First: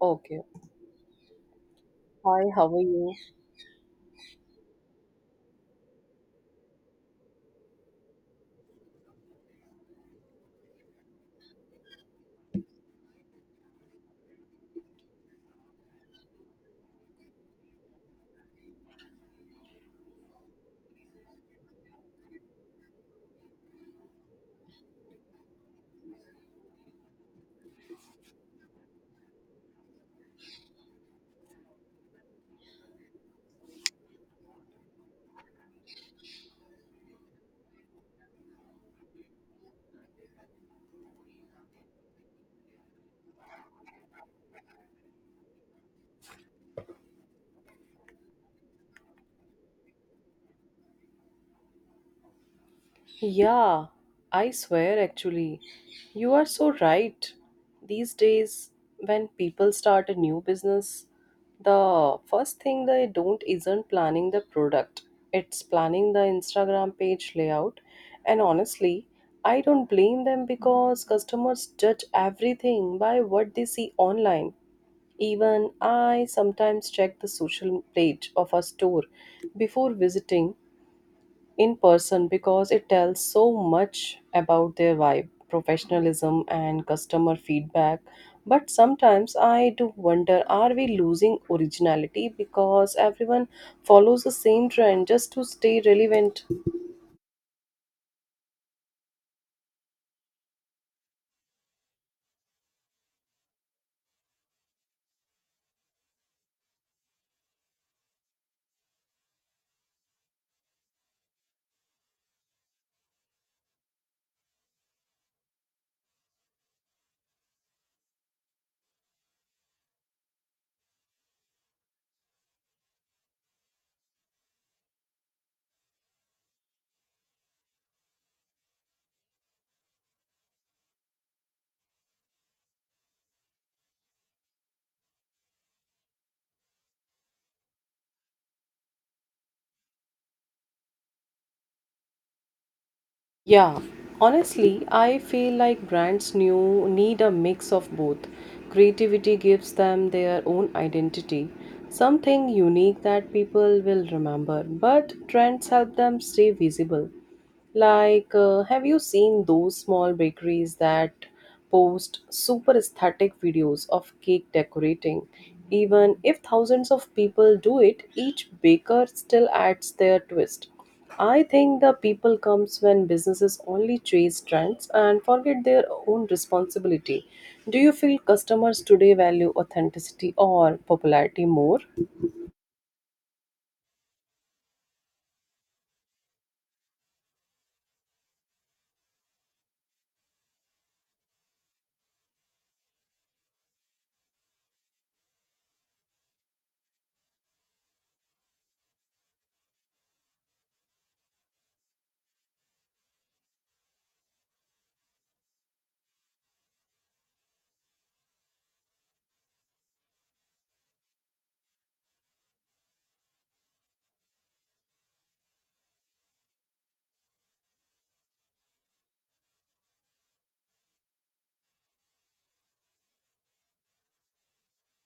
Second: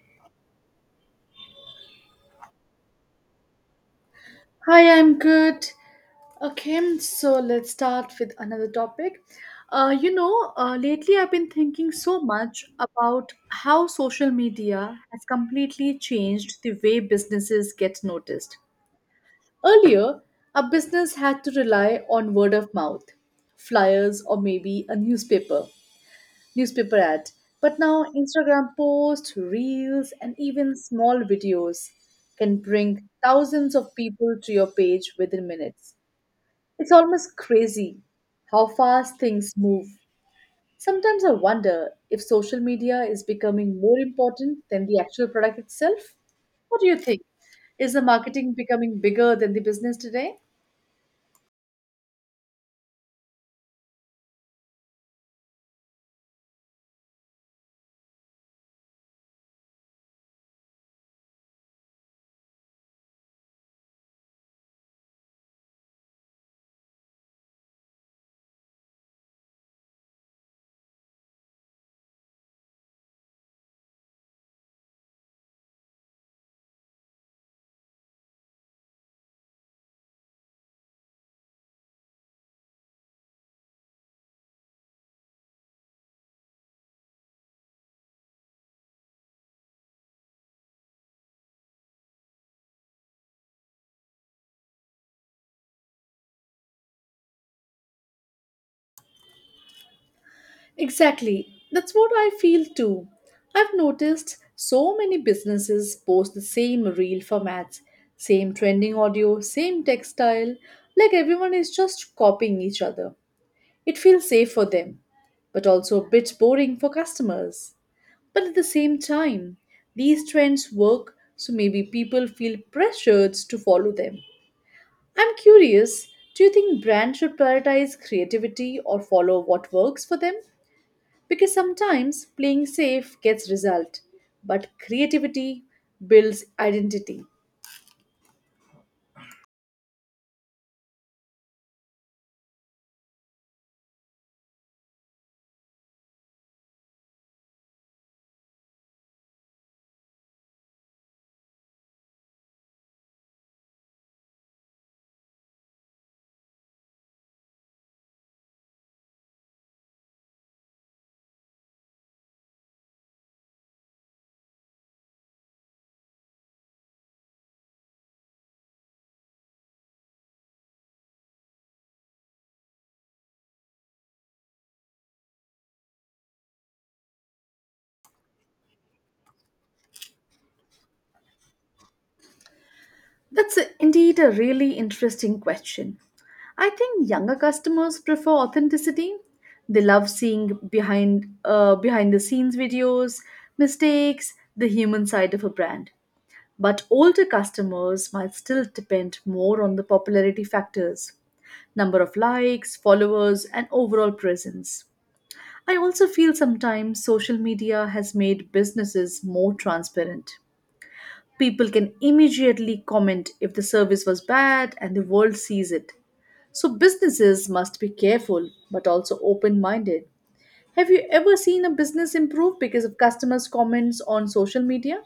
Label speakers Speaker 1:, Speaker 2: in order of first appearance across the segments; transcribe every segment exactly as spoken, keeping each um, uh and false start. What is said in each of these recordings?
Speaker 1: Okay. Hi, how are you?
Speaker 2: Hi, I'm good. Okay, so let's start with another topic. Uh, you know, uh, lately I've been thinking so much about how social media has completely changed the way businesses get noticed. Earlier, a business had to rely on word of mouth, flyers, or maybe a newspaper, newspaper ad. But now, Instagram posts, reels, and even small videos can bring thousands of people to your page within minutes. It's almost crazy how fast things move. Sometimes I wonder if social media is becoming more important than the actual product itself. What do you think? Is the marketing becoming bigger than the business today?
Speaker 1: Yeah, I swear actually. You are so right. These days, when people start a new business, the first thing they don't isn't planning the product, it's planning the Instagram page layout. And honestly, I don't blame them because customers judge everything by what they see online. Even I sometimes check the social page of a store before visiting in person because it tells so much about their vibe, professionalism, and customer feedback. But sometimes I do wonder, are we losing originality because everyone follows the same trend just to stay relevant?
Speaker 2: Exactly. That's what I feel too. I've noticed so many businesses post the same reel formats, same trending audio, same textile, like everyone is just copying each other. It feels safe for them, but also a bit boring for customers. But at the same time, these trends work, so maybe people feel pressured to follow them. I'm curious, do you think brands should prioritize creativity or follow what works for them? Because sometimes playing safe gets result, but creativity builds identity.
Speaker 1: Yeah, honestly, I feel like brands new need a mix of both. Creativity gives them their own identity, something unique that people will remember, but trends help them stay visible. Like, uh, have you seen those small bakeries that post super aesthetic videos of cake decorating? Even if thousands of people do it, each baker still adds their twist. I think the people comes when businesses only chase trends and forget their own responsibility. Do you feel customers today value authenticity or popularity more?
Speaker 2: That's a- indeed a really interesting question. I think younger customers prefer authenticity. They love seeing behind uh, behind the scenes videos, mistakes, the human side of a brand. But older customers might still depend more on the popularity factors, number of likes, followers, and overall presence. I also feel sometimes social media has made businesses more transparent. People can immediately comment if the service was bad and the world sees it. So businesses must be careful but also open minded. Have you ever seen a business improve because of customers' comments on social media?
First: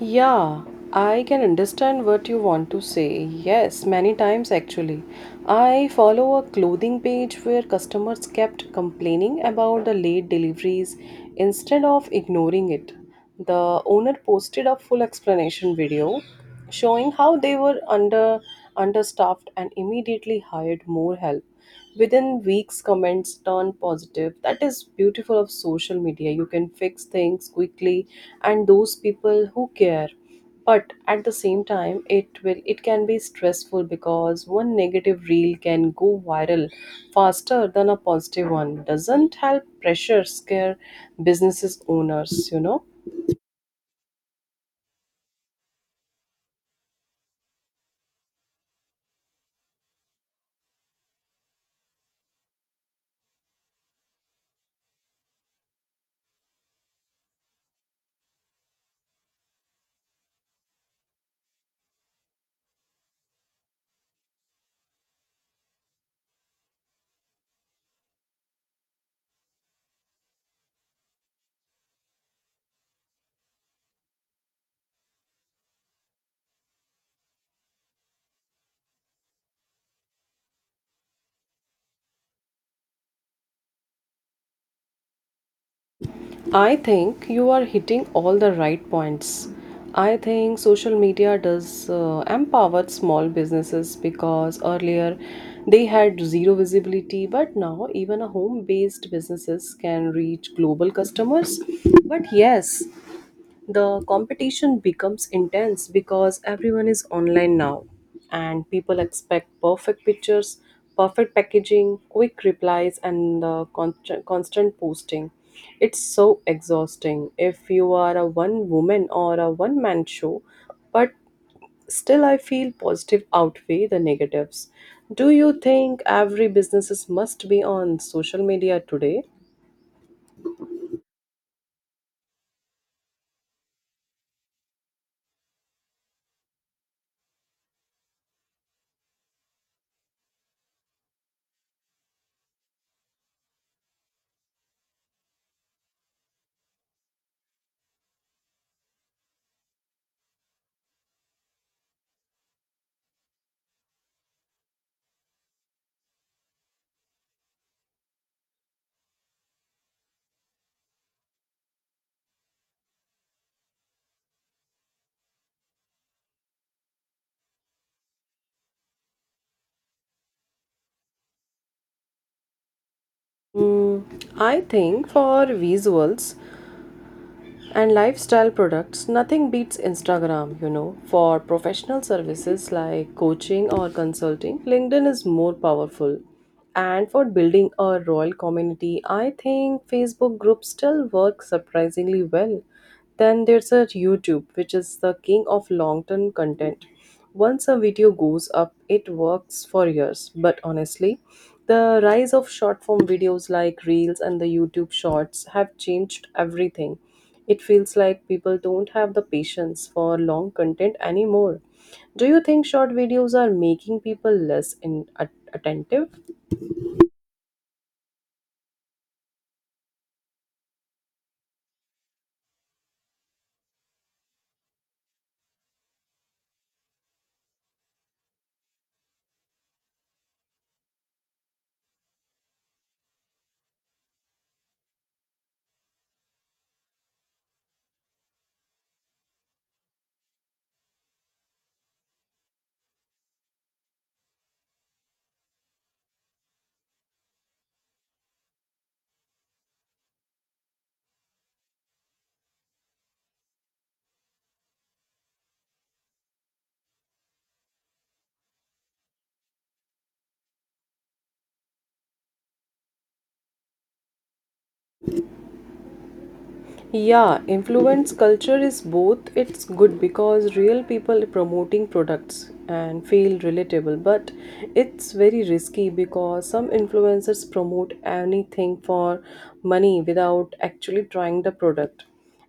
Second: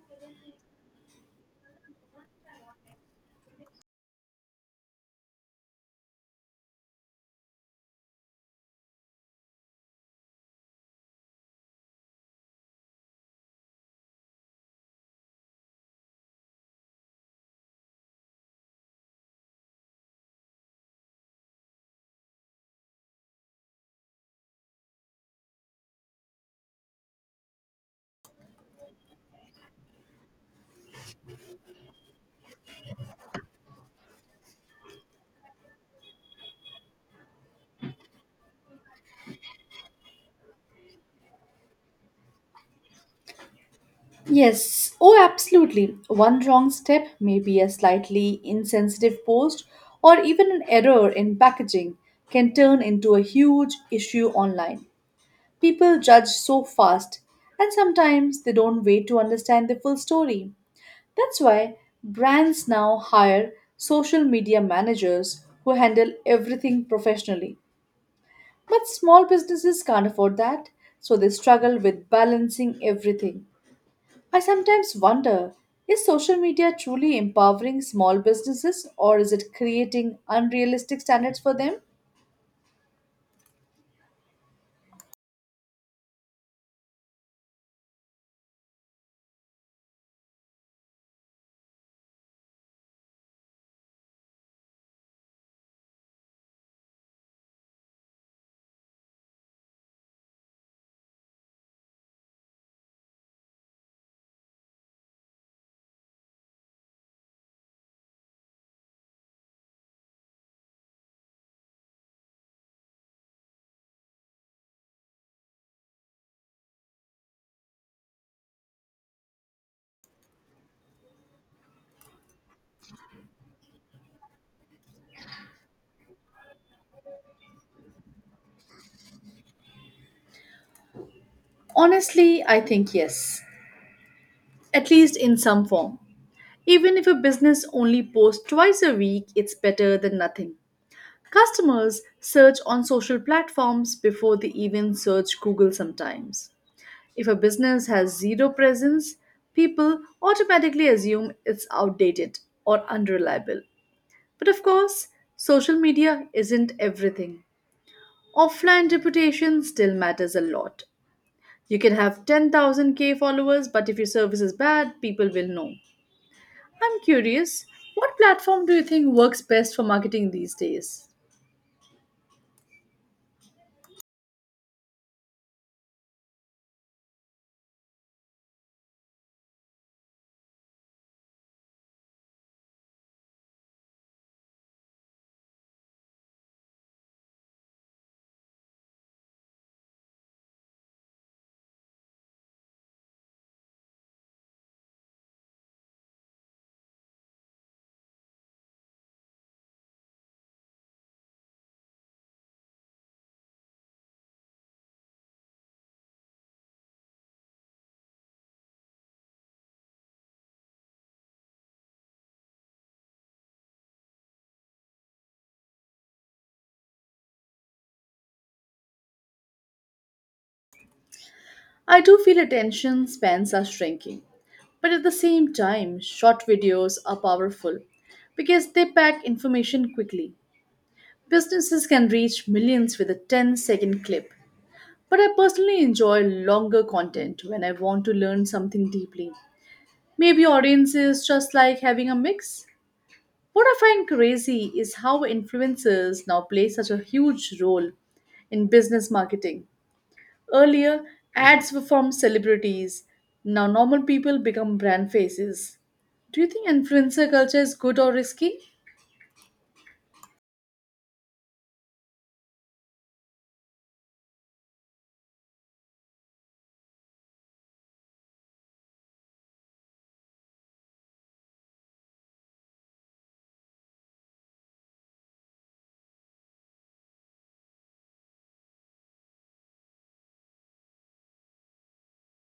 Speaker 1: Yeah, I can understand what you want to say. Yes, many times actually. I follow a clothing page where customers kept complaining about the late deliveries instead of ignoring it. The owner posted a full explanation video showing how they were under understaffed and immediately hired more help. Within weeks, comments turn positive. That is beautiful of social media. You can fix things quickly, and those people who care. But at the same time, it will it can be stressful because one negative reel can go viral faster than a positive one. Doesn't help pressure scare businesses owners, you know.
Speaker 2: Yes, oh, absolutely. One wrong step, maybe a slightly insensitive post, or even an error in packaging, can turn into a huge issue online. People judge so fast, and sometimes they don't wait to understand the full story. That's why brands now hire social media managers who handle everything professionally. But small businesses can't afford that, so they struggle with balancing everything. I sometimes wonder, is social media truly empowering small businesses or is it creating unrealistic standards for them?
Speaker 1: I think you are hitting all the right points. I think social media does uh, empower small businesses because earlier they had zero visibility, but now even a home based businesses can reach global customers. But yes, the competition becomes intense because everyone is online now, and people expect perfect pictures, perfect packaging, quick replies, and uh, constant, constant posting. It's so exhausting if you are a one woman or a one man show, but still I feel positive outweigh the negatives. Do you think every businesses must be on social media today?
Speaker 2: Honestly, I think yes, at least in some form. Even if a business only posts twice a week, it's better than nothing. Customers search on social platforms before they even search Google sometimes. If a business has zero presence, people automatically assume it's outdated or unreliable. But of course, social media isn't everything. Offline reputation still matters a lot. You can have ten thousand K followers, but if your service is bad, people will know. I'm curious, what platform do you think works best for marketing these days?
Speaker 1: Mm, I think for visuals, and lifestyle products, nothing beats Instagram, you know. For professional services like coaching or consulting, LinkedIn is more powerful. And for building a royal community, I think Facebook groups still work surprisingly well. Then there's a YouTube, which is the king of long-term content. Once a video goes up, it works for years. But honestly, the rise of short-form videos like Reels and the YouTube Shorts have changed everything. It feels like people don't have the patience for long content anymore. Do you think short videos are making people less in- at- attentive?
Speaker 2: I do feel attention spans are shrinking, but at the same time, short videos are powerful because they pack information quickly. Businesses can reach millions with a ten second clip, but I personally enjoy longer content when I want to learn something deeply. Maybe audiences just like having a mix. What I find crazy is how influencers now play such a huge role in business marketing. Earlier, ads were from celebrities. Now, normal people become brand faces. Do you think influencer culture is good or risky?
Speaker 1: Yeah, influence culture is both. It's good because real people promoting products and feel relatable, but it's very risky because some influencers promote anything for money without actually trying the product.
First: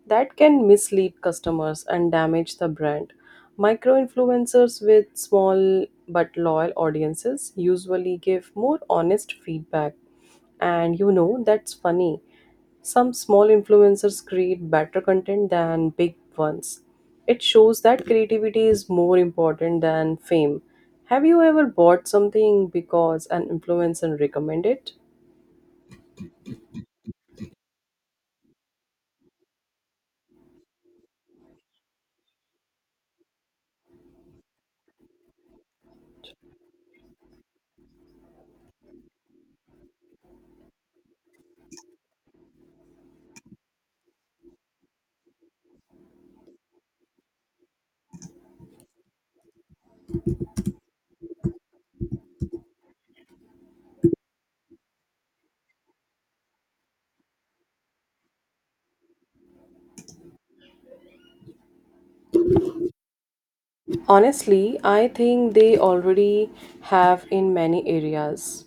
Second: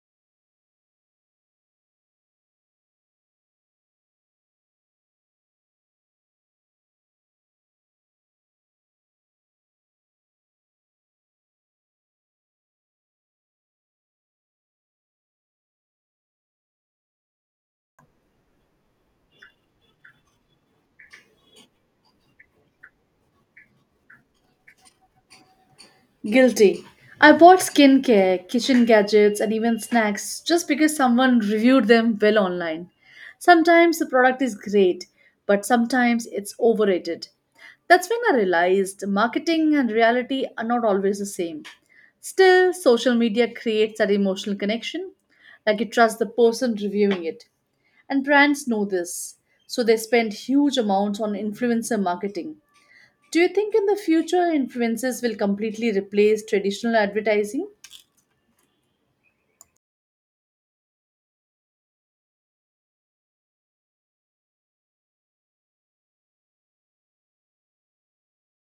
Speaker 1: That can mislead customers and damage the brand. Micro influencers with small but loyal audiences usually give more honest feedback, and you know that's funny, some small influencers create better content than big ones. It shows that creativity is more important than fame. Have you ever bought something because an influencer recommended it?
Speaker 2: Guilty. I bought skincare, kitchen gadgets, and even snacks just because someone reviewed them well online. Sometimes the product is great, but sometimes it's overrated. That's when I realized marketing and reality are not always the same. Still, social media creates that emotional connection, like you trust the person reviewing it. And brands know this, so they spend huge amounts on influencer marketing. Do you think in the future influencers will completely replace traditional advertising?
Speaker 1: Honestly, I think they already have in many areas.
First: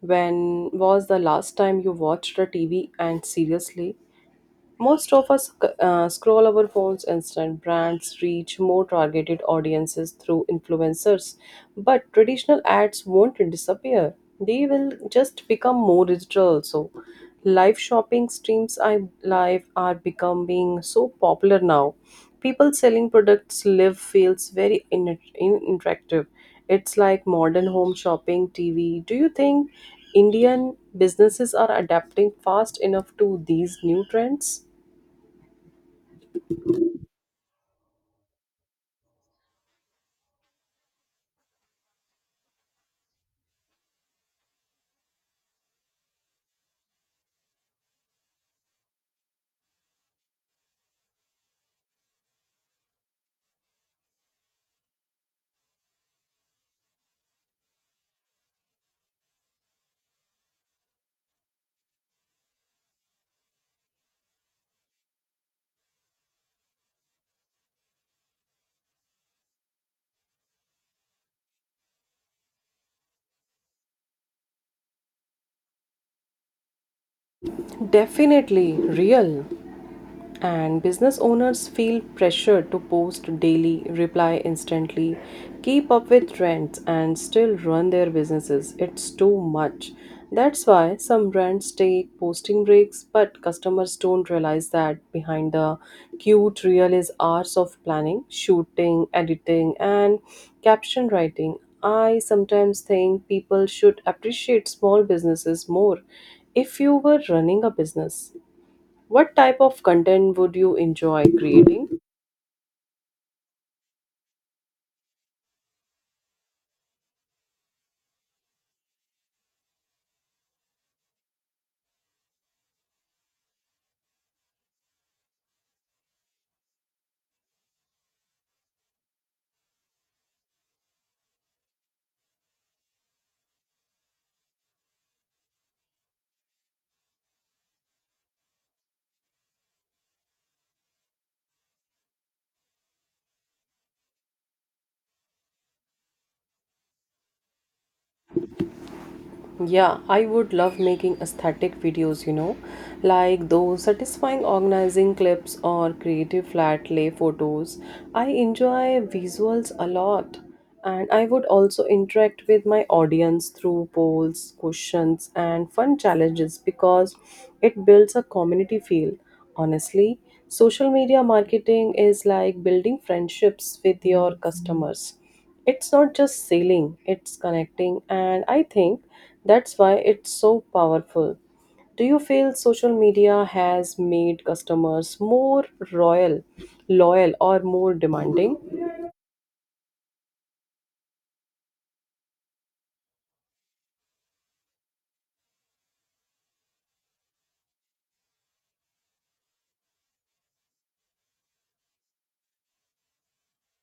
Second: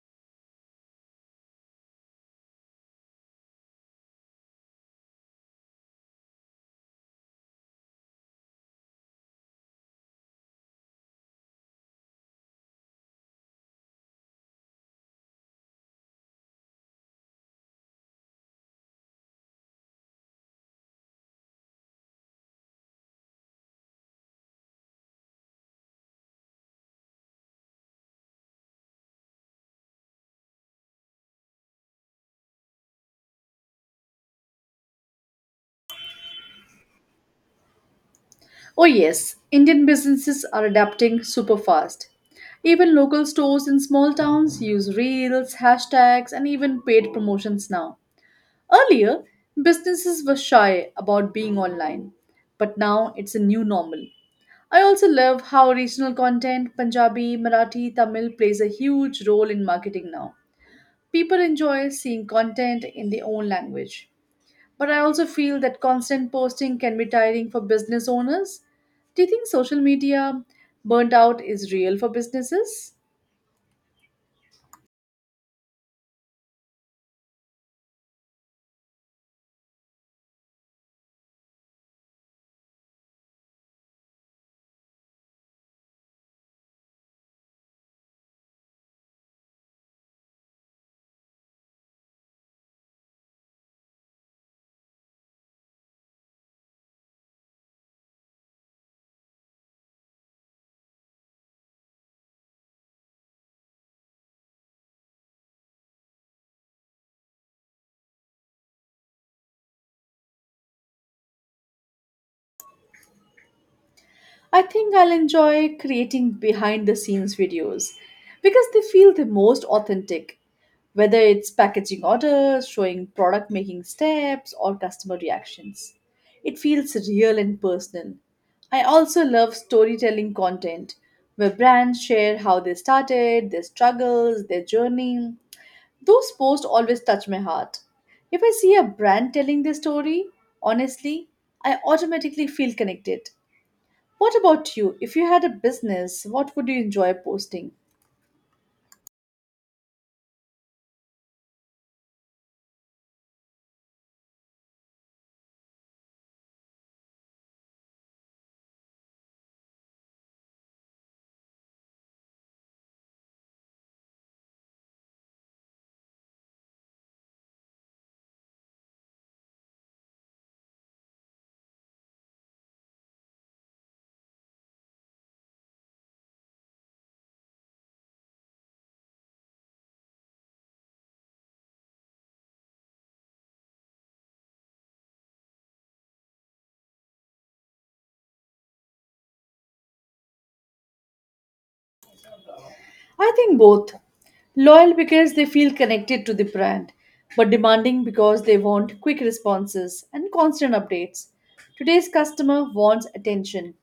Speaker 1: When was the last time you watched a T V and seriously most of us uh, scroll our phones instant. Brands reach more targeted audiences through influencers, but traditional ads won't disappear. They will just become more digital also. Live shopping streams I live are becoming so popular now. People selling products live feels very in- in- interactive. It's like modern home shopping T V. Do you think Indian businesses are adapting fast enough to these new trends?
Speaker 2: Oh yes, indian businesses are adapting super fast. Even local stores in small towns use reels, hashtags, and even paid promotions now. Earlier, businesses were shy about being online, but now it's a new normal. I also love how regional content, Punjabi, Marathi, Tamil, plays a huge role in marketing now. People enjoy seeing content in their own language. But I also feel that constant posting can be tiring for business owners. Do you think social media burnt out is real for businesses?
Speaker 1: Definitely real. And business owners feel pressured to post daily, reply instantly, keep up with trends, and still run their businesses. It's too much. That's why some brands take posting breaks, but customers don't realize that behind the cute reel is hours of planning, shooting, editing, and caption writing. I sometimes think people should appreciate small businesses more. If you were running a business, what type of content would you enjoy creating?
Speaker 2: I think I'll enjoy creating behind the scenes videos because they feel the most authentic, whether it's packaging orders, showing product making steps, or customer reactions. It feels real and personal. I also love storytelling content where brands share how they started, their struggles, their journey. Those posts always touch my heart. If I see a brand telling their story, honestly, I automatically feel connected. What about you? If you had a business, what would you enjoy posting?
Speaker 1: Yeah, I would love making aesthetic videos, you know, like those satisfying organizing clips or creative flat lay photos. I enjoy visuals a lot, and I would also interact with my audience through polls, questions, and fun challenges because it builds a community feel. Honestly, social media marketing is like building friendships with your customers. It's not just sailing, it's connecting, and I think that's why it's so powerful. Do you feel social media has made customers more royal, loyal, or more demanding?
Speaker 2: I think both. Loyal because they feel connected to the brand, but demanding because they want quick responses and constant updates. Today's customer wants attention,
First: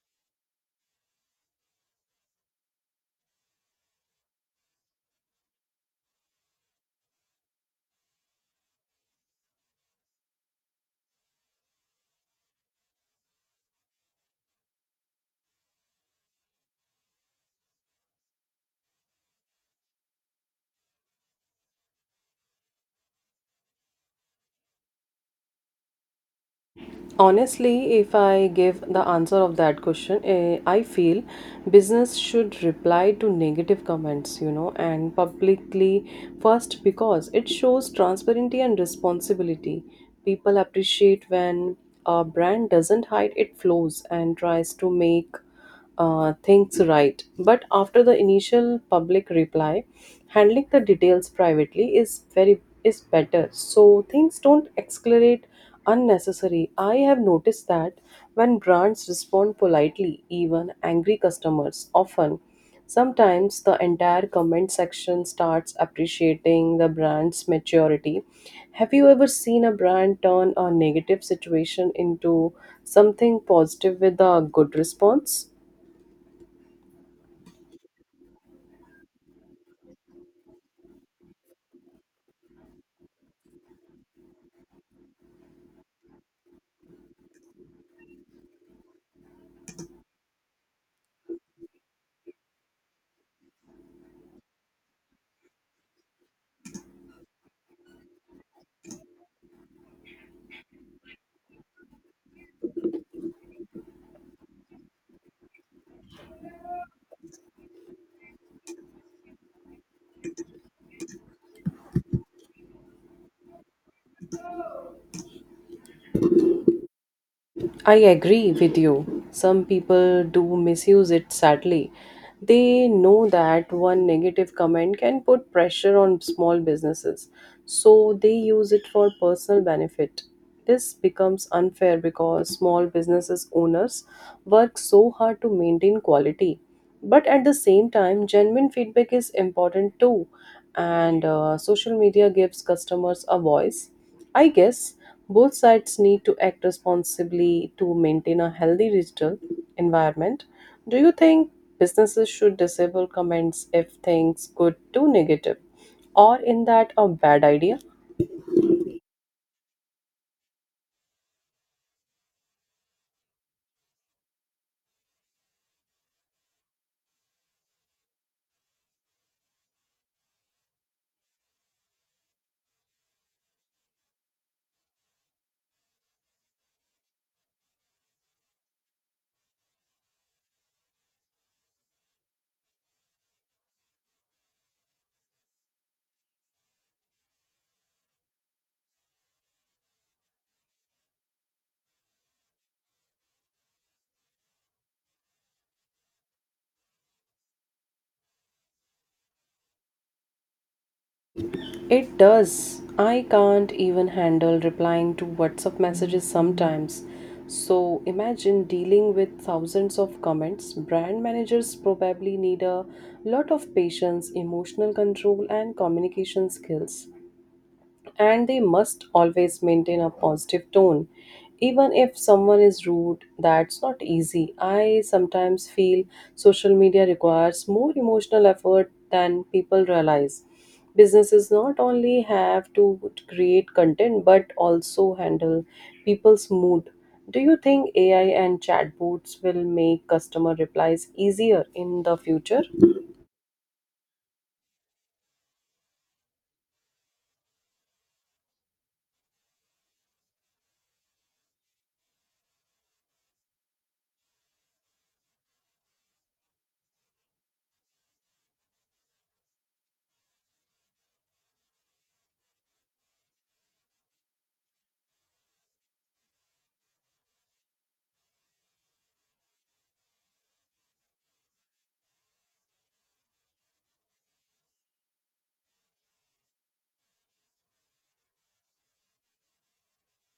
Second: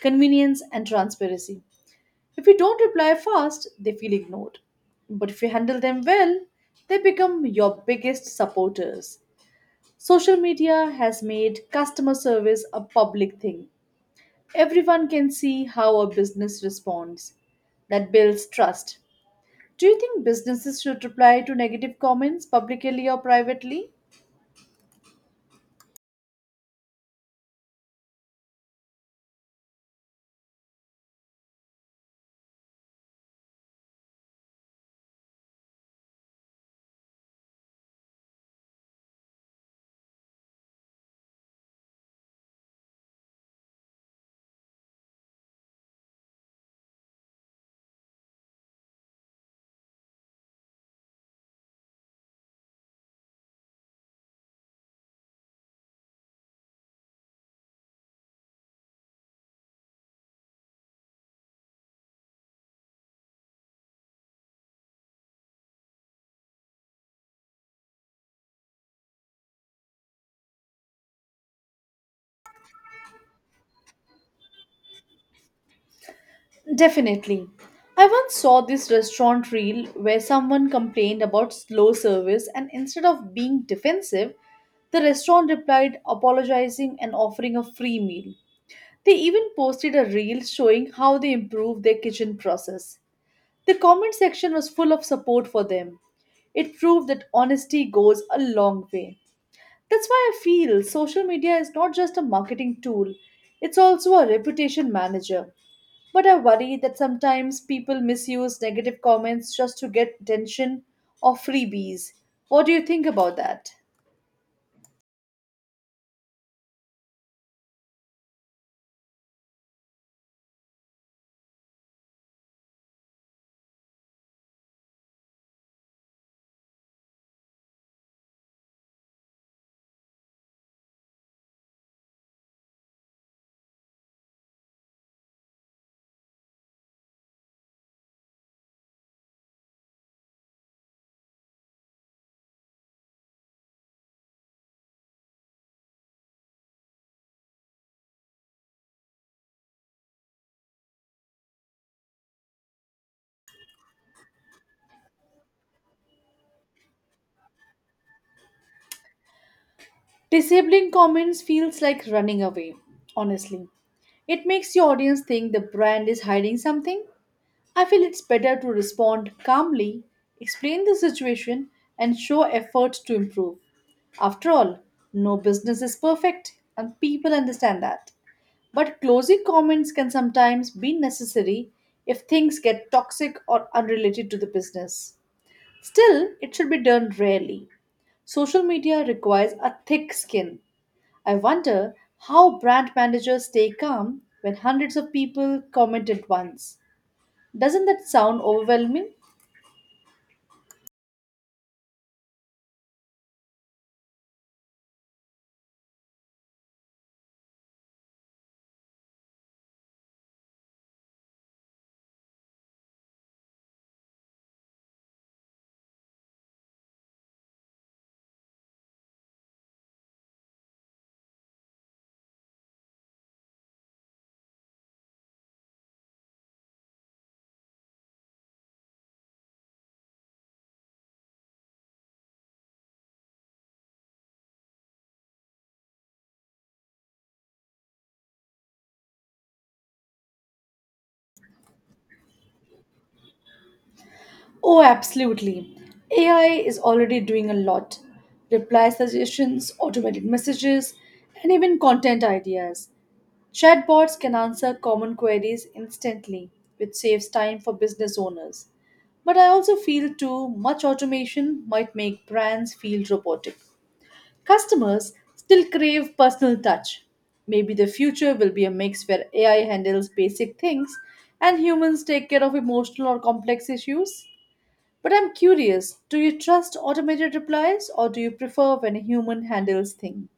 Speaker 2: convenience, and transparency. If you don't reply fast, they feel ignored. But if you handle them well, they become your biggest supporters. Social media has made customer service a public thing. Everyone can see how a business responds. That builds trust. Do you think businesses should reply to negative comments publicly or privately?
Speaker 1: Honestly, if I give the answer of that question, eh, I feel business should reply to negative comments, you know, and publicly first because it shows transparency and responsibility. People appreciate when a brand doesn't hide its flaws and tries to make uh, things right. But after the initial public reply, handling the details privately is very is better. So things don't escalate unnecessary. I have noticed that when brands respond politely, even angry customers often, sometimes the entire comment section starts appreciating the brand's maturity. Have you ever seen a brand turn a negative situation into something positive with a good response?
Speaker 2: Definitely. I once saw this restaurant reel where someone complained about slow service, and instead of being defensive, the restaurant replied, apologizing and offering a free meal. They even posted a reel showing how they improved their kitchen process. The comment section was full of support for them. It proved that honesty goes a long way. That's why I feel social media is not just a marketing tool, it's also a reputation manager. But I worry that sometimes people misuse negative comments just to get attention or freebies. What do you think about that?
Speaker 1: I agree with you. Some people do misuse it sadly. They know that one negative comment can put pressure on small businesses, so they use it for personal benefit. This becomes unfair because small businesses owners work so hard to maintain quality. But at the same time, genuine feedback is important too, and uh, social media gives customers a voice. I guess both sides need to act responsibly to maintain a healthy digital environment. Do you think businesses should disable comments if things go too negative? Or in that a bad idea?
Speaker 2: Disabling comments feels like running away, honestly. It makes your audience think the brand is hiding something. I feel it's better to respond calmly, explain the situation, and show effort to improve. After all, no business is perfect, and people understand that. But closing comments can sometimes be necessary if things get toxic or unrelated to the business. Still, it should be done rarely. Social media requires a thick skin. I wonder how brand managers stay calm when hundreds of people comment at once. Doesn't that sound overwhelming?
Speaker 1: It does. I can't even handle replying to WhatsApp messages sometimes. So imagine dealing with thousands of comments. Brand managers probably need a lot of patience, emotional control, and communication skills, and they must always maintain a positive tone. Even if someone is rude, that's not easy. I sometimes feel social media requires more emotional effort than people realize. Businesses not only have to create content but also handle people's mood. Do you think A I and chatbots will make customer replies easier in the future?
Speaker 2: Oh, absolutely. A I is already doing a lot, reply suggestions, automated messages, and even content ideas. Chatbots can answer common queries instantly, which saves time for business owners. But I also feel too much automation might make brands feel robotic. Customers still crave personal touch. Maybe the future will be a mix where A I handles basic things and humans take care of emotional or complex issues. But I'm curious, do you trust automated replies or do you prefer when a human handles things?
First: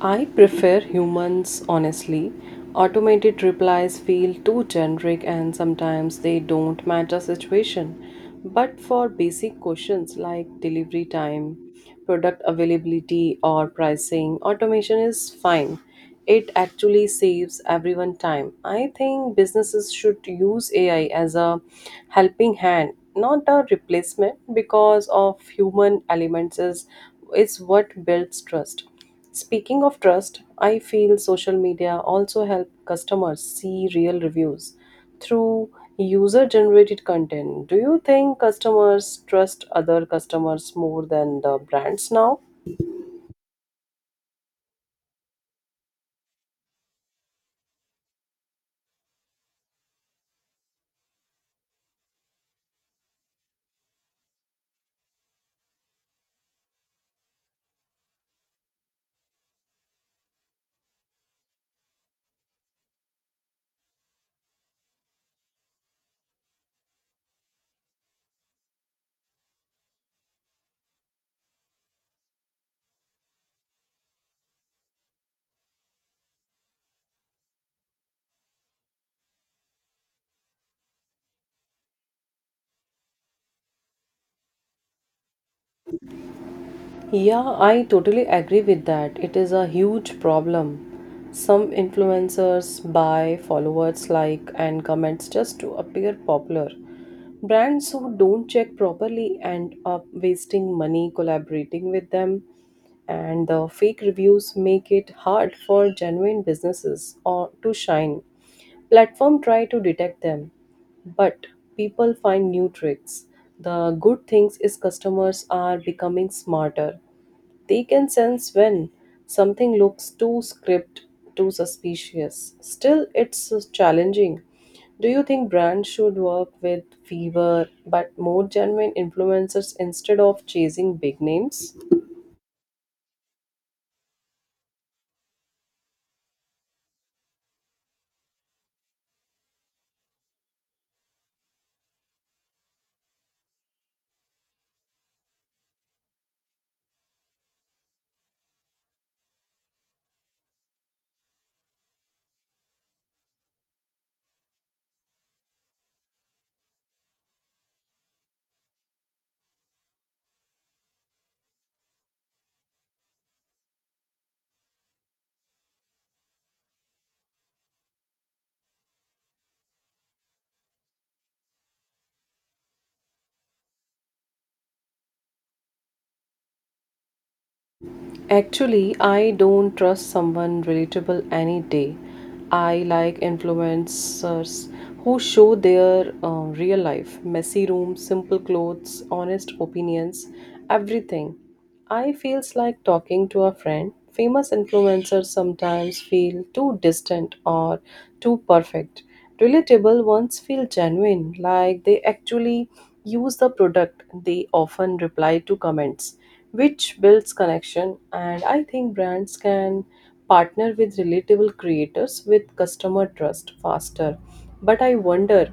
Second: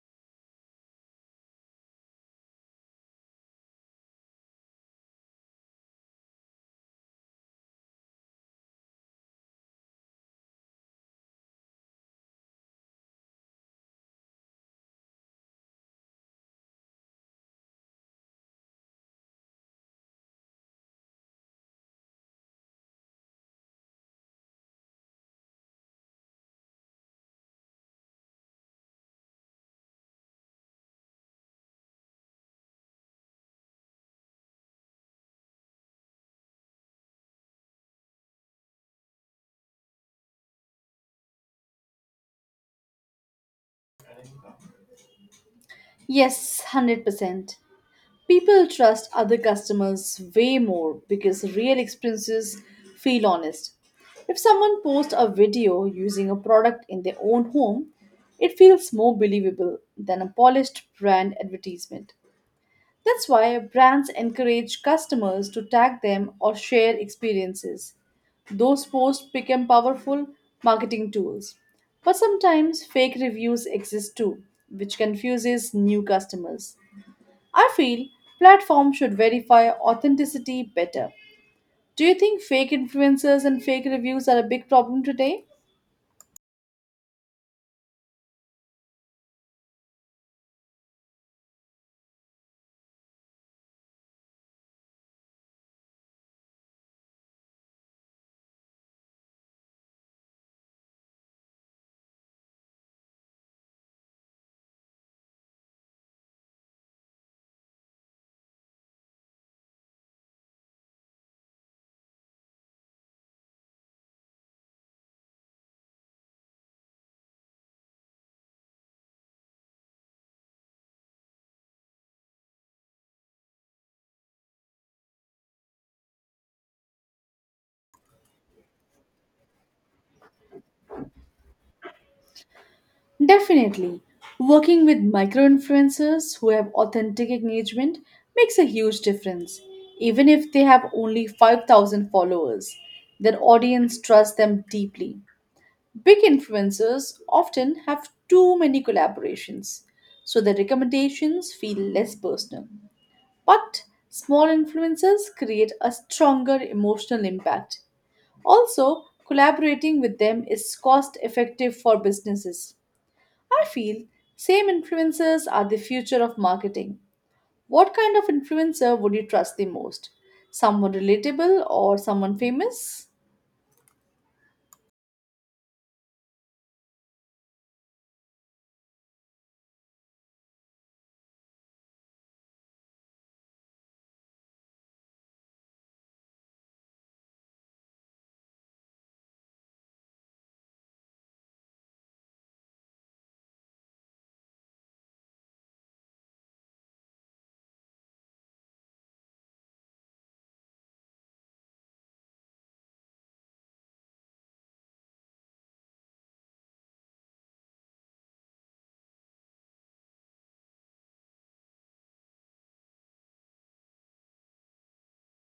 Speaker 1: I prefer humans, honestly. Automated replies feel too generic and sometimes they don't match a situation. But for basic questions like delivery time, product availability, or pricing, automation is fine. It actually saves everyone time. I think businesses should use A I as a helping hand, not a replacement because of human elements is, is what builds trust. Speaking of trust, I feel social media also help customers see real reviews through user generated content. Do you think customers trust other customers more than the brands now?
Speaker 2: Yes, one hundred percent. People trust other customers way more because real experiences feel honest. If someone posts a video using a product in their own home, it feels more believable than a polished brand advertisement. That's why brands encourage customers to tag them or share experiences. Those posts become powerful marketing tools. But sometimes fake reviews exist too, which confuses new customers. I feel platforms should verify authenticity better. Do you think fake influencers and fake reviews are a big problem today?
Speaker 1: Yeah, I totally agree with that. It is a huge problem. Some influencers buy followers like and comments just to appear popular. Brands who don't check properly end up wasting money collaborating with them, and the fake reviews make it hard for genuine businesses or to shine. Platform try to detect them, but people find new tricks. The good things is customers are becoming smarter. They can sense when something looks too script, too suspicious. Still it's challenging. Do you think brands should work with fewer but more genuine influencers instead of chasing big names?
Speaker 2: Definitely. Working with micro influencers who have authentic engagement makes a huge difference. Even if they have only five thousand followers, their audience trusts them deeply. Big influencers often have too many collaborations, so their recommendations feel less personal. But small influencers create a stronger emotional impact. Also, collaborating with them is cost effective for businesses. I feel same influencers are the future of marketing. What kind of influencer would you trust the most? Someone relatable or someone famous?
Speaker 1: Actually, I don't trust someone relatable any day. I like influencers who show their uh, real life, messy rooms, simple clothes, honest opinions, everything. I feels like talking to a friend. Famous influencers sometimes feel too distant or too perfect. Relatable ones feel genuine, like they actually use the product. They often reply to comments which builds connection. And I think brands can partner with relatable creators with customer trust faster. But I wonder,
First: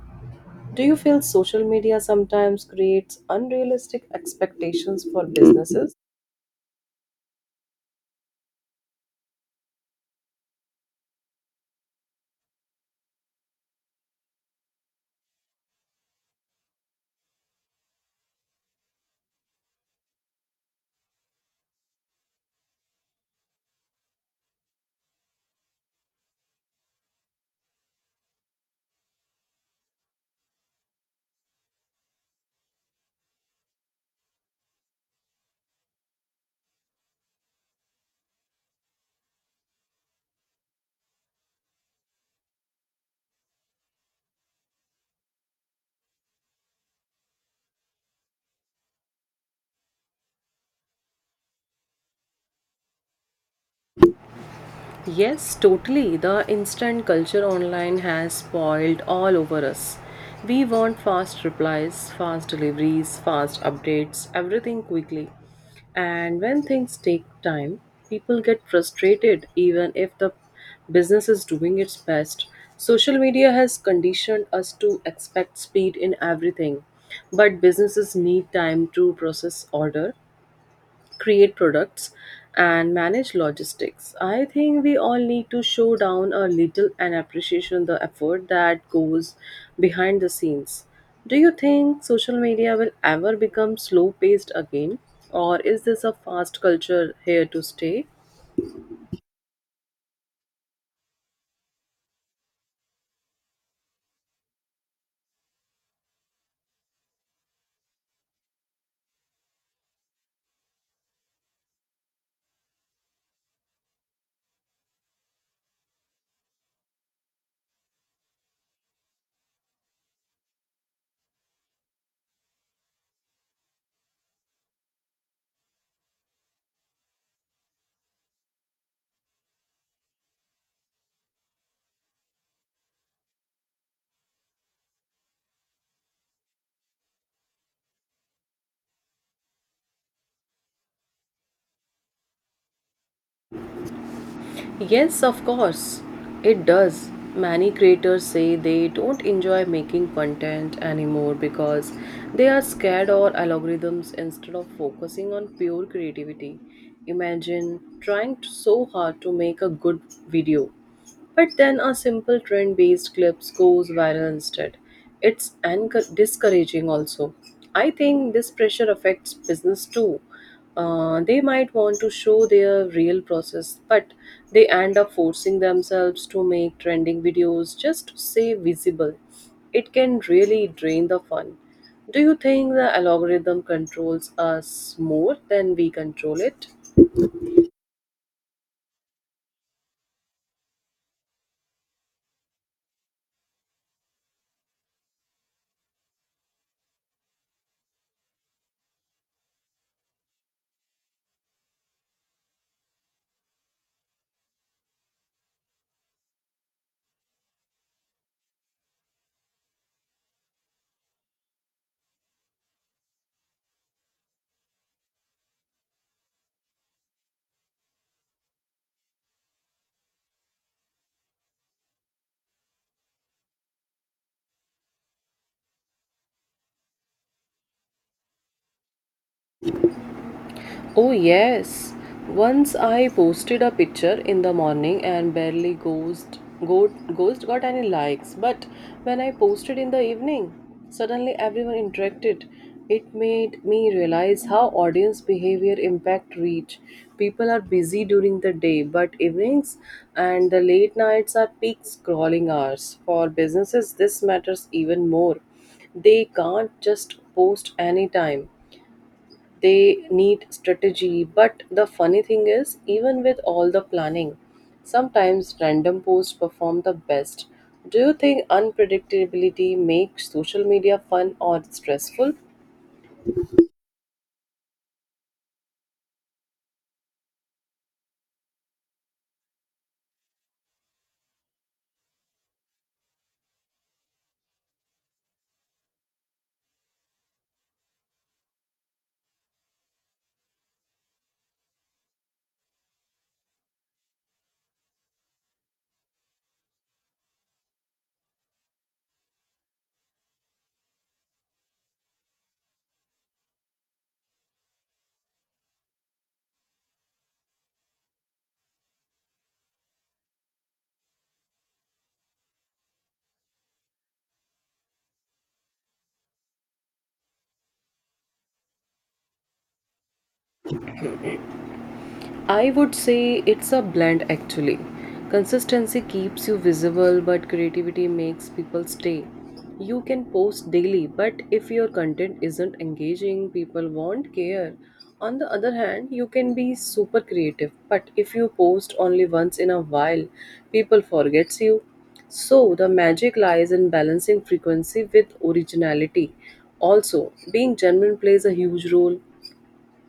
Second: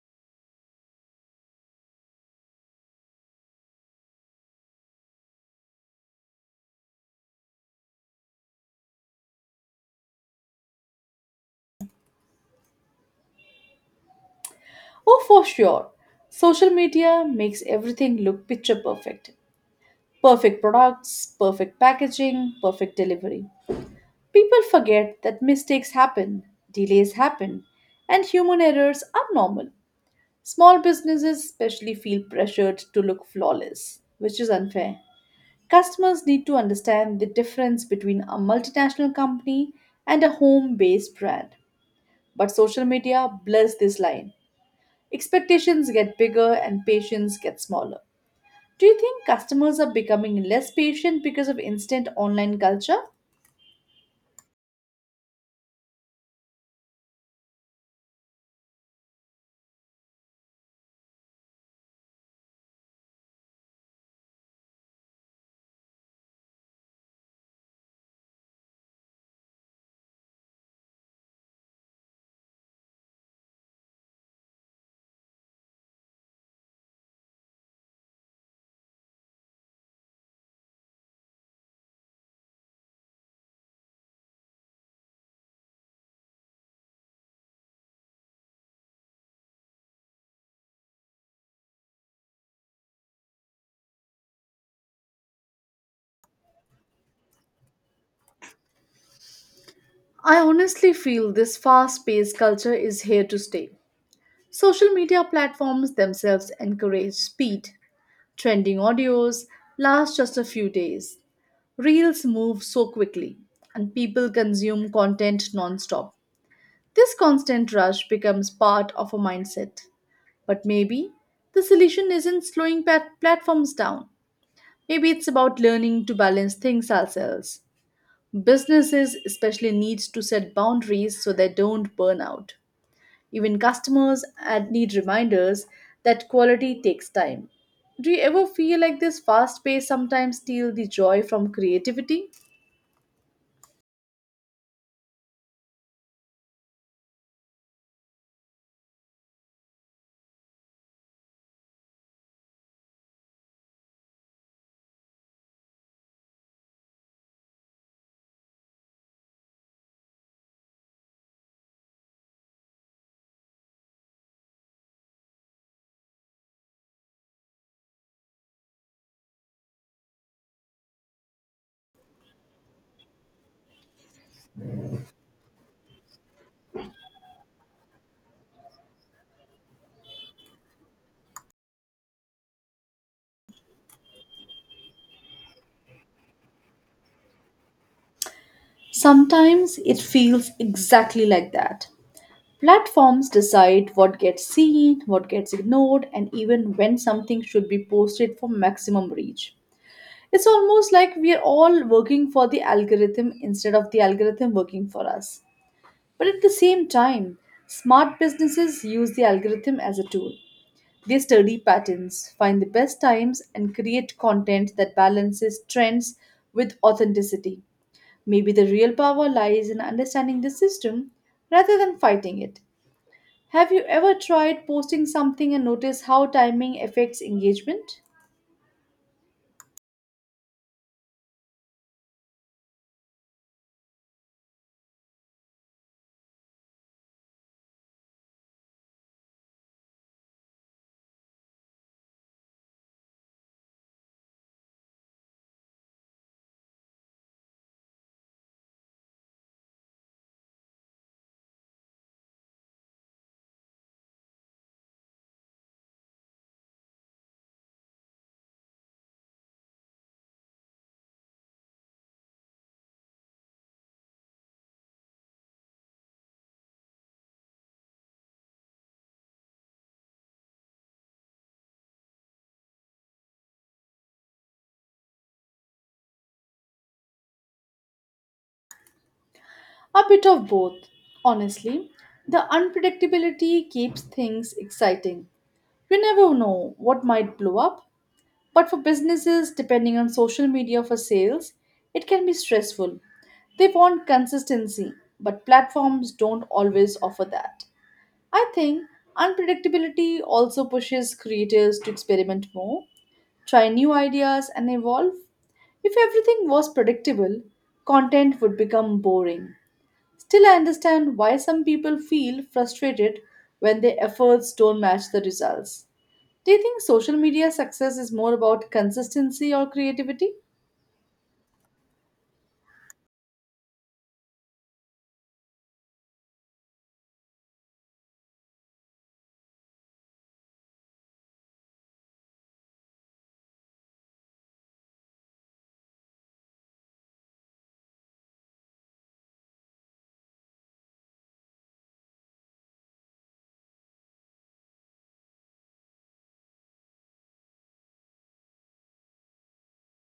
Speaker 1: do you feel social media sometimes creates unrealistic expectations for businesses?
Speaker 2: Oh, for sure. Social media makes everything look picture perfect. Perfect products, perfect packaging, perfect delivery. People forget that mistakes happen, delays happen, and human errors are normal. Small businesses especially feel pressured to look flawless, which is unfair. Customers need to understand the difference between a multinational company and a home based brand. But social media blurs this line. Expectations get bigger and patience gets smaller. Do you think customers are becoming less patient because of instant online culture?
Speaker 1: Yes, totally. The instant culture online has spoiled all over us. We want fast replies, fast deliveries, fast updates, everything quickly. And when things take time, people get frustrated even if the business is doing its best. Social media has conditioned us to expect speed in everything, but businesses need time to process order, create products, and manage logistics. I think we all need to show down a little and appreciation the effort that goes behind the scenes. Do you think social media will ever become slow paced again, or is this a fast culture here to stay?
Speaker 2: I honestly feel this fast paced culture is here to stay. Social media platforms themselves encourage speed. Trending audios last just a few days. Reels move so quickly, and people consume content nonstop. This constant rush becomes part of a mindset. But maybe the solution isn't slowing pat- platforms down. Maybe it's about learning to balance things ourselves. Businesses especially need to set boundaries so they don't burn out. Even customers ad- need reminders that quality takes time. Do you ever feel like this fast pace sometimes steals the joy from creativity?
Speaker 1: Yes, of course, it does. Many creators say they don't enjoy making content anymore because they are scared or algorithms instead of focusing on pure creativity. Imagine trying t- so hard to make a good video, but then a simple trend based clip goes viral instead. It's encour- discouraging also. I think this pressure affects business too. Uh, they might want to show their real process, but they end up forcing themselves to make trending videos just to stay visible. It can really drain the fun. Do you think the algorithm controls us more than we control it?
Speaker 2: Sometimes it feels exactly like that. Platforms decide what gets seen, what gets ignored, and even when something should be posted for maximum reach. It's almost like we're all working for the algorithm instead of the algorithm working for us. But at the same time, smart businesses use the algorithm as a tool. They study patterns, find the best times, and create content that balances trends with authenticity. Maybe the real power lies in understanding the system rather than fighting it. Have you ever tried posting something and noticed how timing affects engagement?
Speaker 1: Oh, yes. Once I posted a picture in the morning and barely ghost, go, ghost got any likes. But when I posted in the evening, suddenly everyone interacted. It made me realize how audience behavior impact reach. People are busy during the day, but evenings and the late nights are peak scrolling hours. For businesses, this matters even more. They can't just post anytime, they need strategy. But the funny thing is, even with all the planning, sometimes random posts perform the best. Do you think unpredictability makes social media fun or stressful?
Speaker 2: A bit of both, honestly. The unpredictability keeps things exciting. You never know what might blow up, but for businesses depending on social media for sales, it can be stressful. They want consistency, but platforms don't always offer that. I think unpredictability also pushes creators to experiment more, try new ideas, and evolve. If everything was predictable, content would become boring. Still, I understand why some people feel frustrated when their efforts don't match the results. Do you think social media success is more about consistency or creativity?
Speaker 1: I would say it's a blend actually. Consistency keeps you visible, but creativity makes people stay. You can post daily, but if your content isn't engaging, people won't care. On the other hand, you can be super creative, but if you post only once in a while, people forgets you. So the magic lies in balancing frequency with originality. Also, being genuine plays a huge role.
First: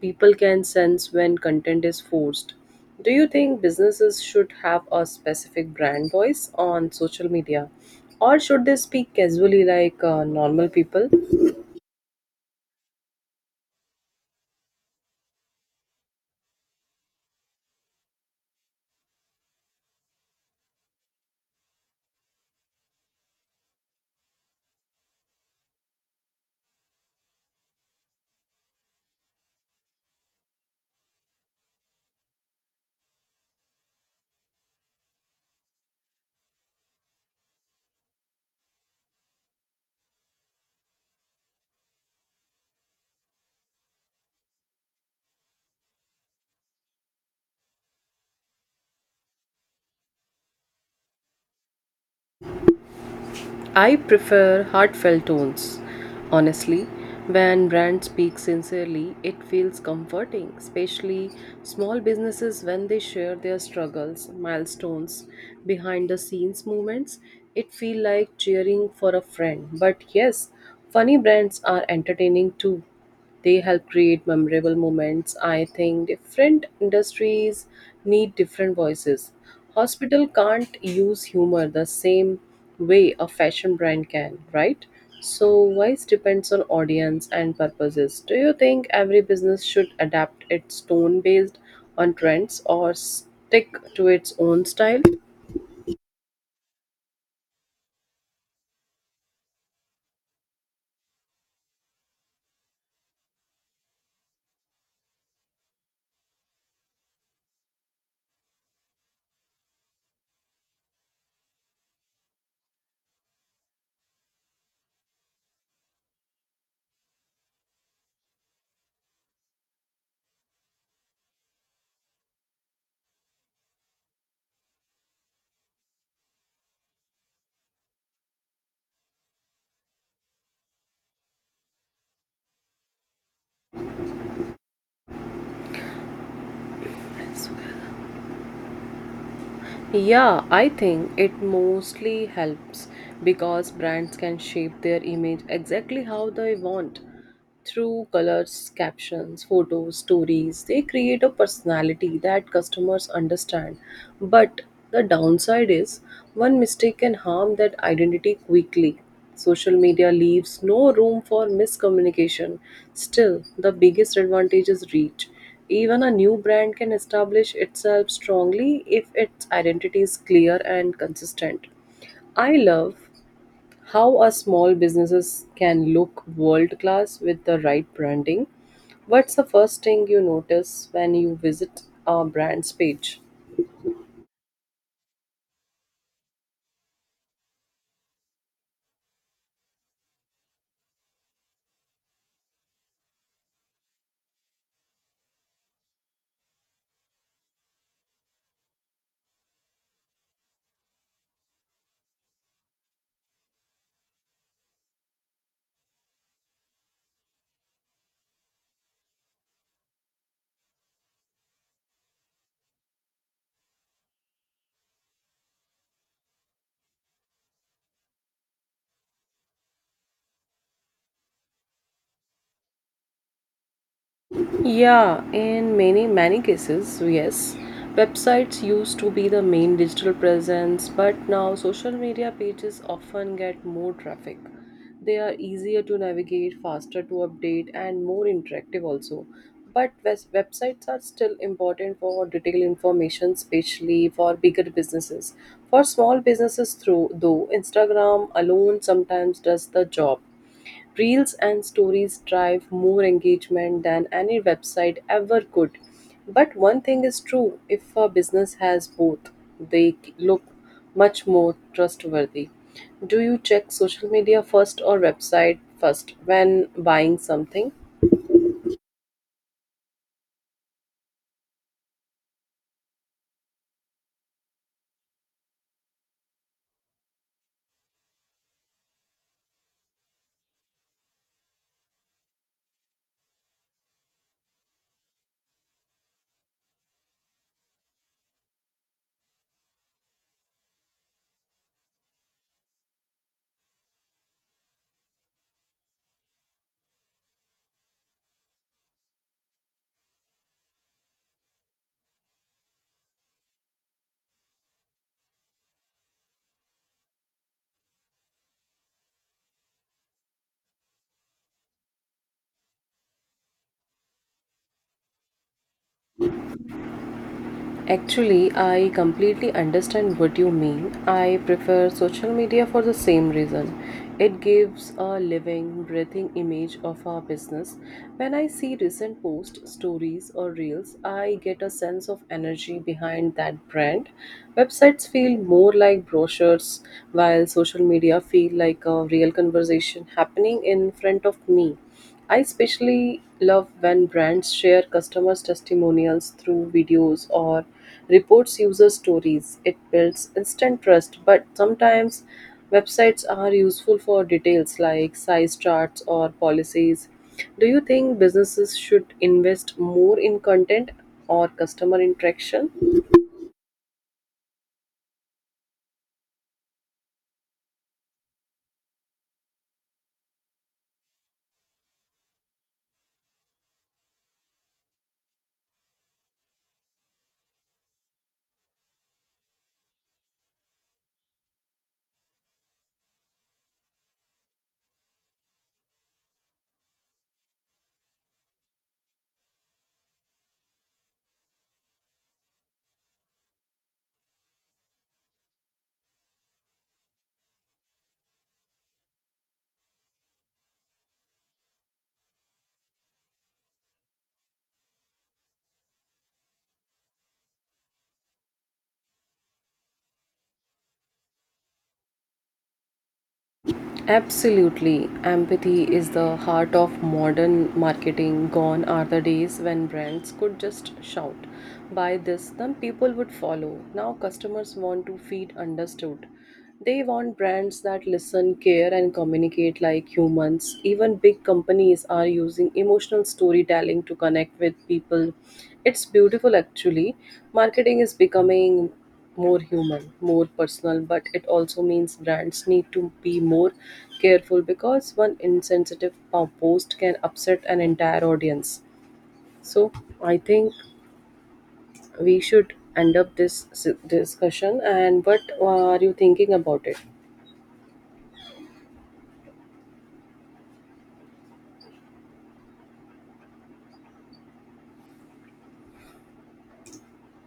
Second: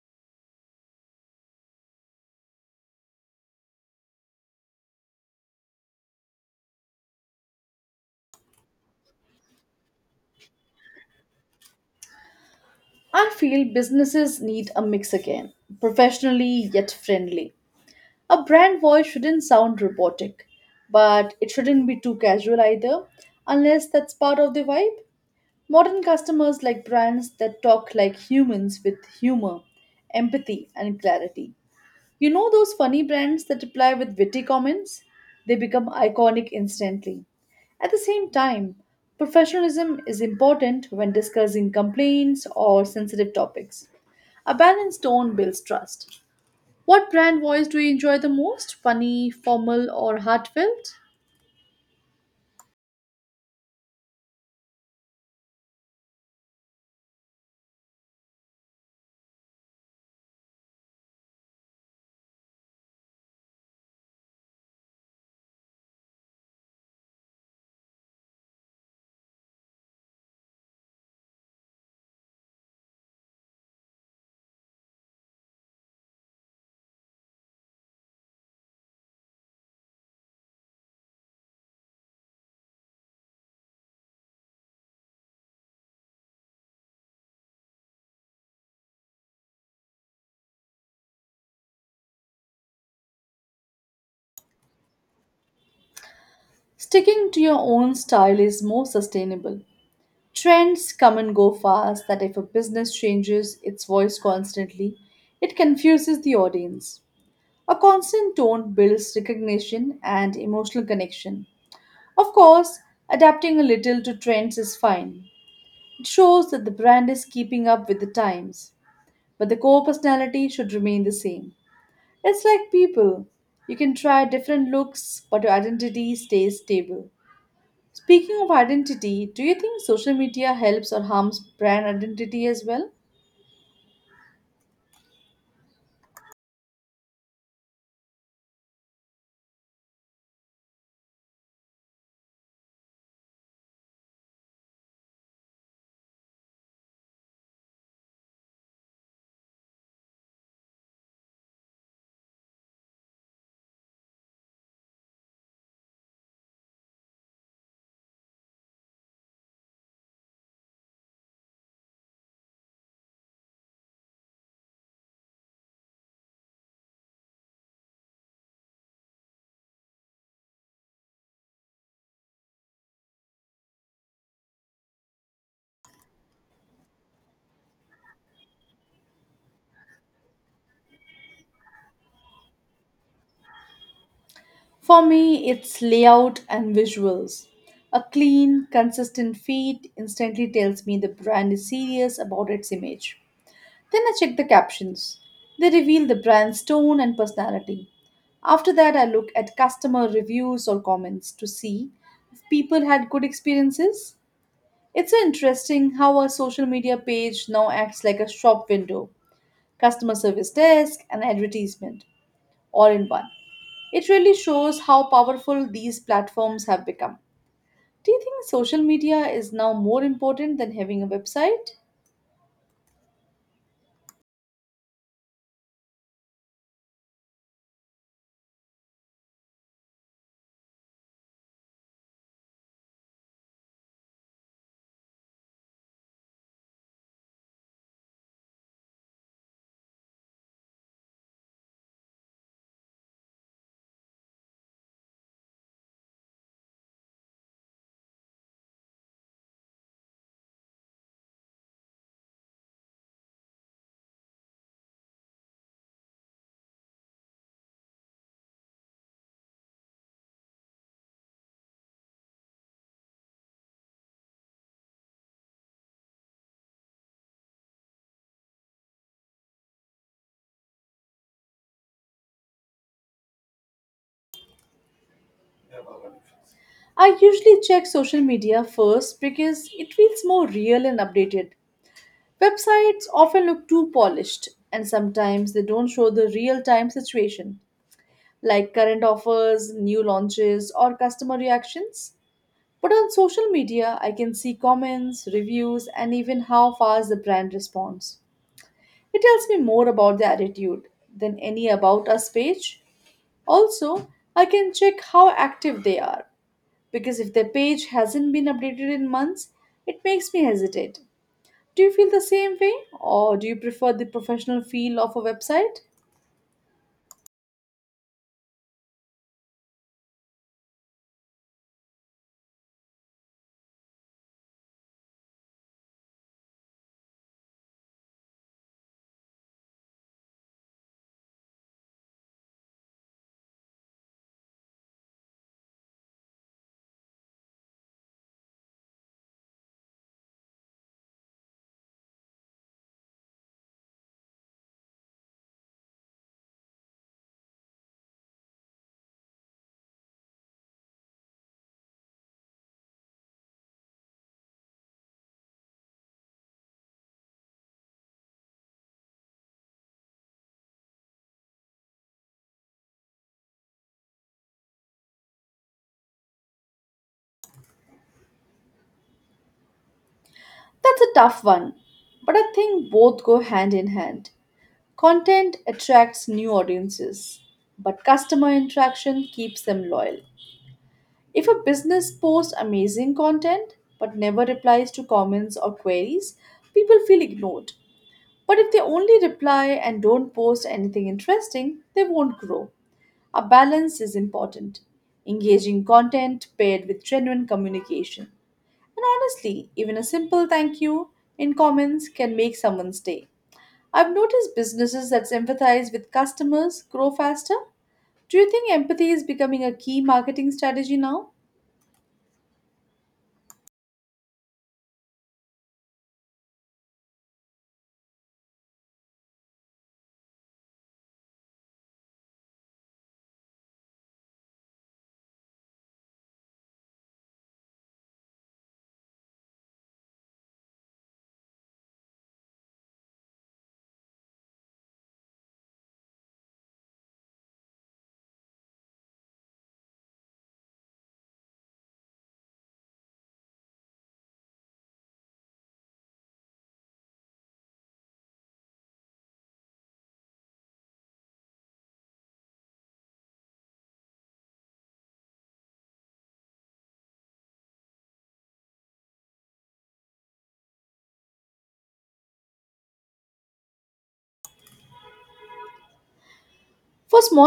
Speaker 1: People can sense when content is forced. Do you think businesses should have a specific brand voice on social media? Or should they speak casually, like uh, normal people?
Speaker 2: I feel businesses need a mix again, professionally yet friendly. A brand voice shouldn't sound robotic, but it shouldn't be too casual either, unless that's part of the vibe. Modern customers like brands that talk like humans with humor, empathy, and clarity. You know those funny brands that reply with witty comments? They become iconic instantly. At the same time, professionalism is important when discussing complaints or sensitive topics. A balanced tone builds trust. What brand voice do you enjoy the most? Funny, formal, or heartfelt?
Speaker 1: I prefer heartfelt tones. Honestly, when brands speak sincerely, it feels comforting, especially small businesses when they share their struggles, milestones, behind the scenes moments. It feels like cheering for a friend. But yes, funny brands are entertaining too. They help create memorable moments. I think different industries need different voices. Hospital can't use humor the same way a fashion brand can, right? So voice depends on audience and purposes. Do you think every business should adapt its tone based on trends or stick to its own style?
Speaker 2: Sticking to your own style is more sustainable. Trends come and go fast, that if a business changes its voice constantly, it confuses the audience. A constant tone builds recognition and emotional connection. Of course, adapting a little to trends is fine. It shows that the brand is keeping up with the times, but the core personality should remain the same. It's like people. You can try different looks, but your identity stays stable. Speaking of identity, do you think social media helps or harms brand identity as well?
Speaker 1: Yeah, I think it mostly helps because brands can shape their image exactly how they want through colors, captions, photos, stories. They create a personality that customers understand. But the downside is one mistake can harm that identity quickly. Social media leaves no room for miscommunication. Still, the biggest advantage is reach. Even a new brand can establish itself strongly if its identity is clear and consistent. I love how a small businesses can look world class with the right branding. What's the first thing you notice when you visit a brand's page?
Speaker 2: For me, it's layout and visuals. A clean, consistent feed instantly tells me the brand is serious about its image. Then I check the captions. They reveal the brand's tone and personality. After that, I look at customer reviews or comments to see if people had good experiences. It's interesting how a social media page now acts like a shop window, customer service desk, and advertisement, all in one. It really shows how powerful these platforms have become. Do you think social media is now more important than having a website?
Speaker 1: Yeah, in many many cases, yes. Websites used to be the main digital presence, but now social media pages often get more traffic. They are easier to navigate, faster to update, and more interactive also. But wes- websites are still important for detailed information, especially for bigger businesses. For small businesses, through though Instagram alone sometimes does the job. Reels and stories drive more engagement than any website ever could. But one thing is true, if a business has both, they look much more trustworthy. Do you check social media first or website first when buying something?
Speaker 2: I usually check social media first because it feels more real and updated. Websites often look too polished, and sometimes they don't show the real time situation, like current offers, new launches, or customer reactions. But on social media, I can see comments, reviews, and even how fast the brand responds. It tells me more about their attitude than any About Us page. Also, I can check how active they are because if their page hasn't been updated in months, it makes me hesitate. Do you feel the same way, or do you prefer the professional feel of a website?
Speaker 1: Actually, I completely understand what you mean. I prefer social media for the same reason. It gives a living, breathing image of our business. When I see recent posts, stories, or reels, I get a sense of energy behind that brand. Websites feel more like brochures, while social media feel like a real conversation happening in front of me. I especially love when brands share customers' testimonials through videos or reports user stories. It builds instant trust, but sometimes websites are useful for details like size charts or policies. Do you think businesses should invest more in content or customer interaction?
Speaker 2: That's a tough one, but I think both go hand in hand. Content attracts new audiences, but customer interaction keeps them loyal. If a business posts amazing content but never replies to comments or queries, people feel ignored. But if they only reply and don't post anything interesting, they won't grow. A balance is important. Engaging content paired with genuine communication. And honestly, even a simple thank you in comments can make someone's day. I've noticed businesses that empathize with customers grow faster. Do you think empathy is becoming a key marketing strategy now?
Speaker 1: Absolutely. Empathy is the heart of modern marketing. Gone are the days when brands could just shout, buy this, then people would follow. Now customers want to feel understood. They want brands that listen, care, and communicate like humans. Even big companies are using emotional storytelling to connect with people. It's beautiful actually. Marketing is becoming more human, more personal, but it also means brands need to be more careful because one insensitive po- post can upset an entire audience. So I think we should end up this s- discussion. And what uh, are you thinking about it?
Speaker 2: For small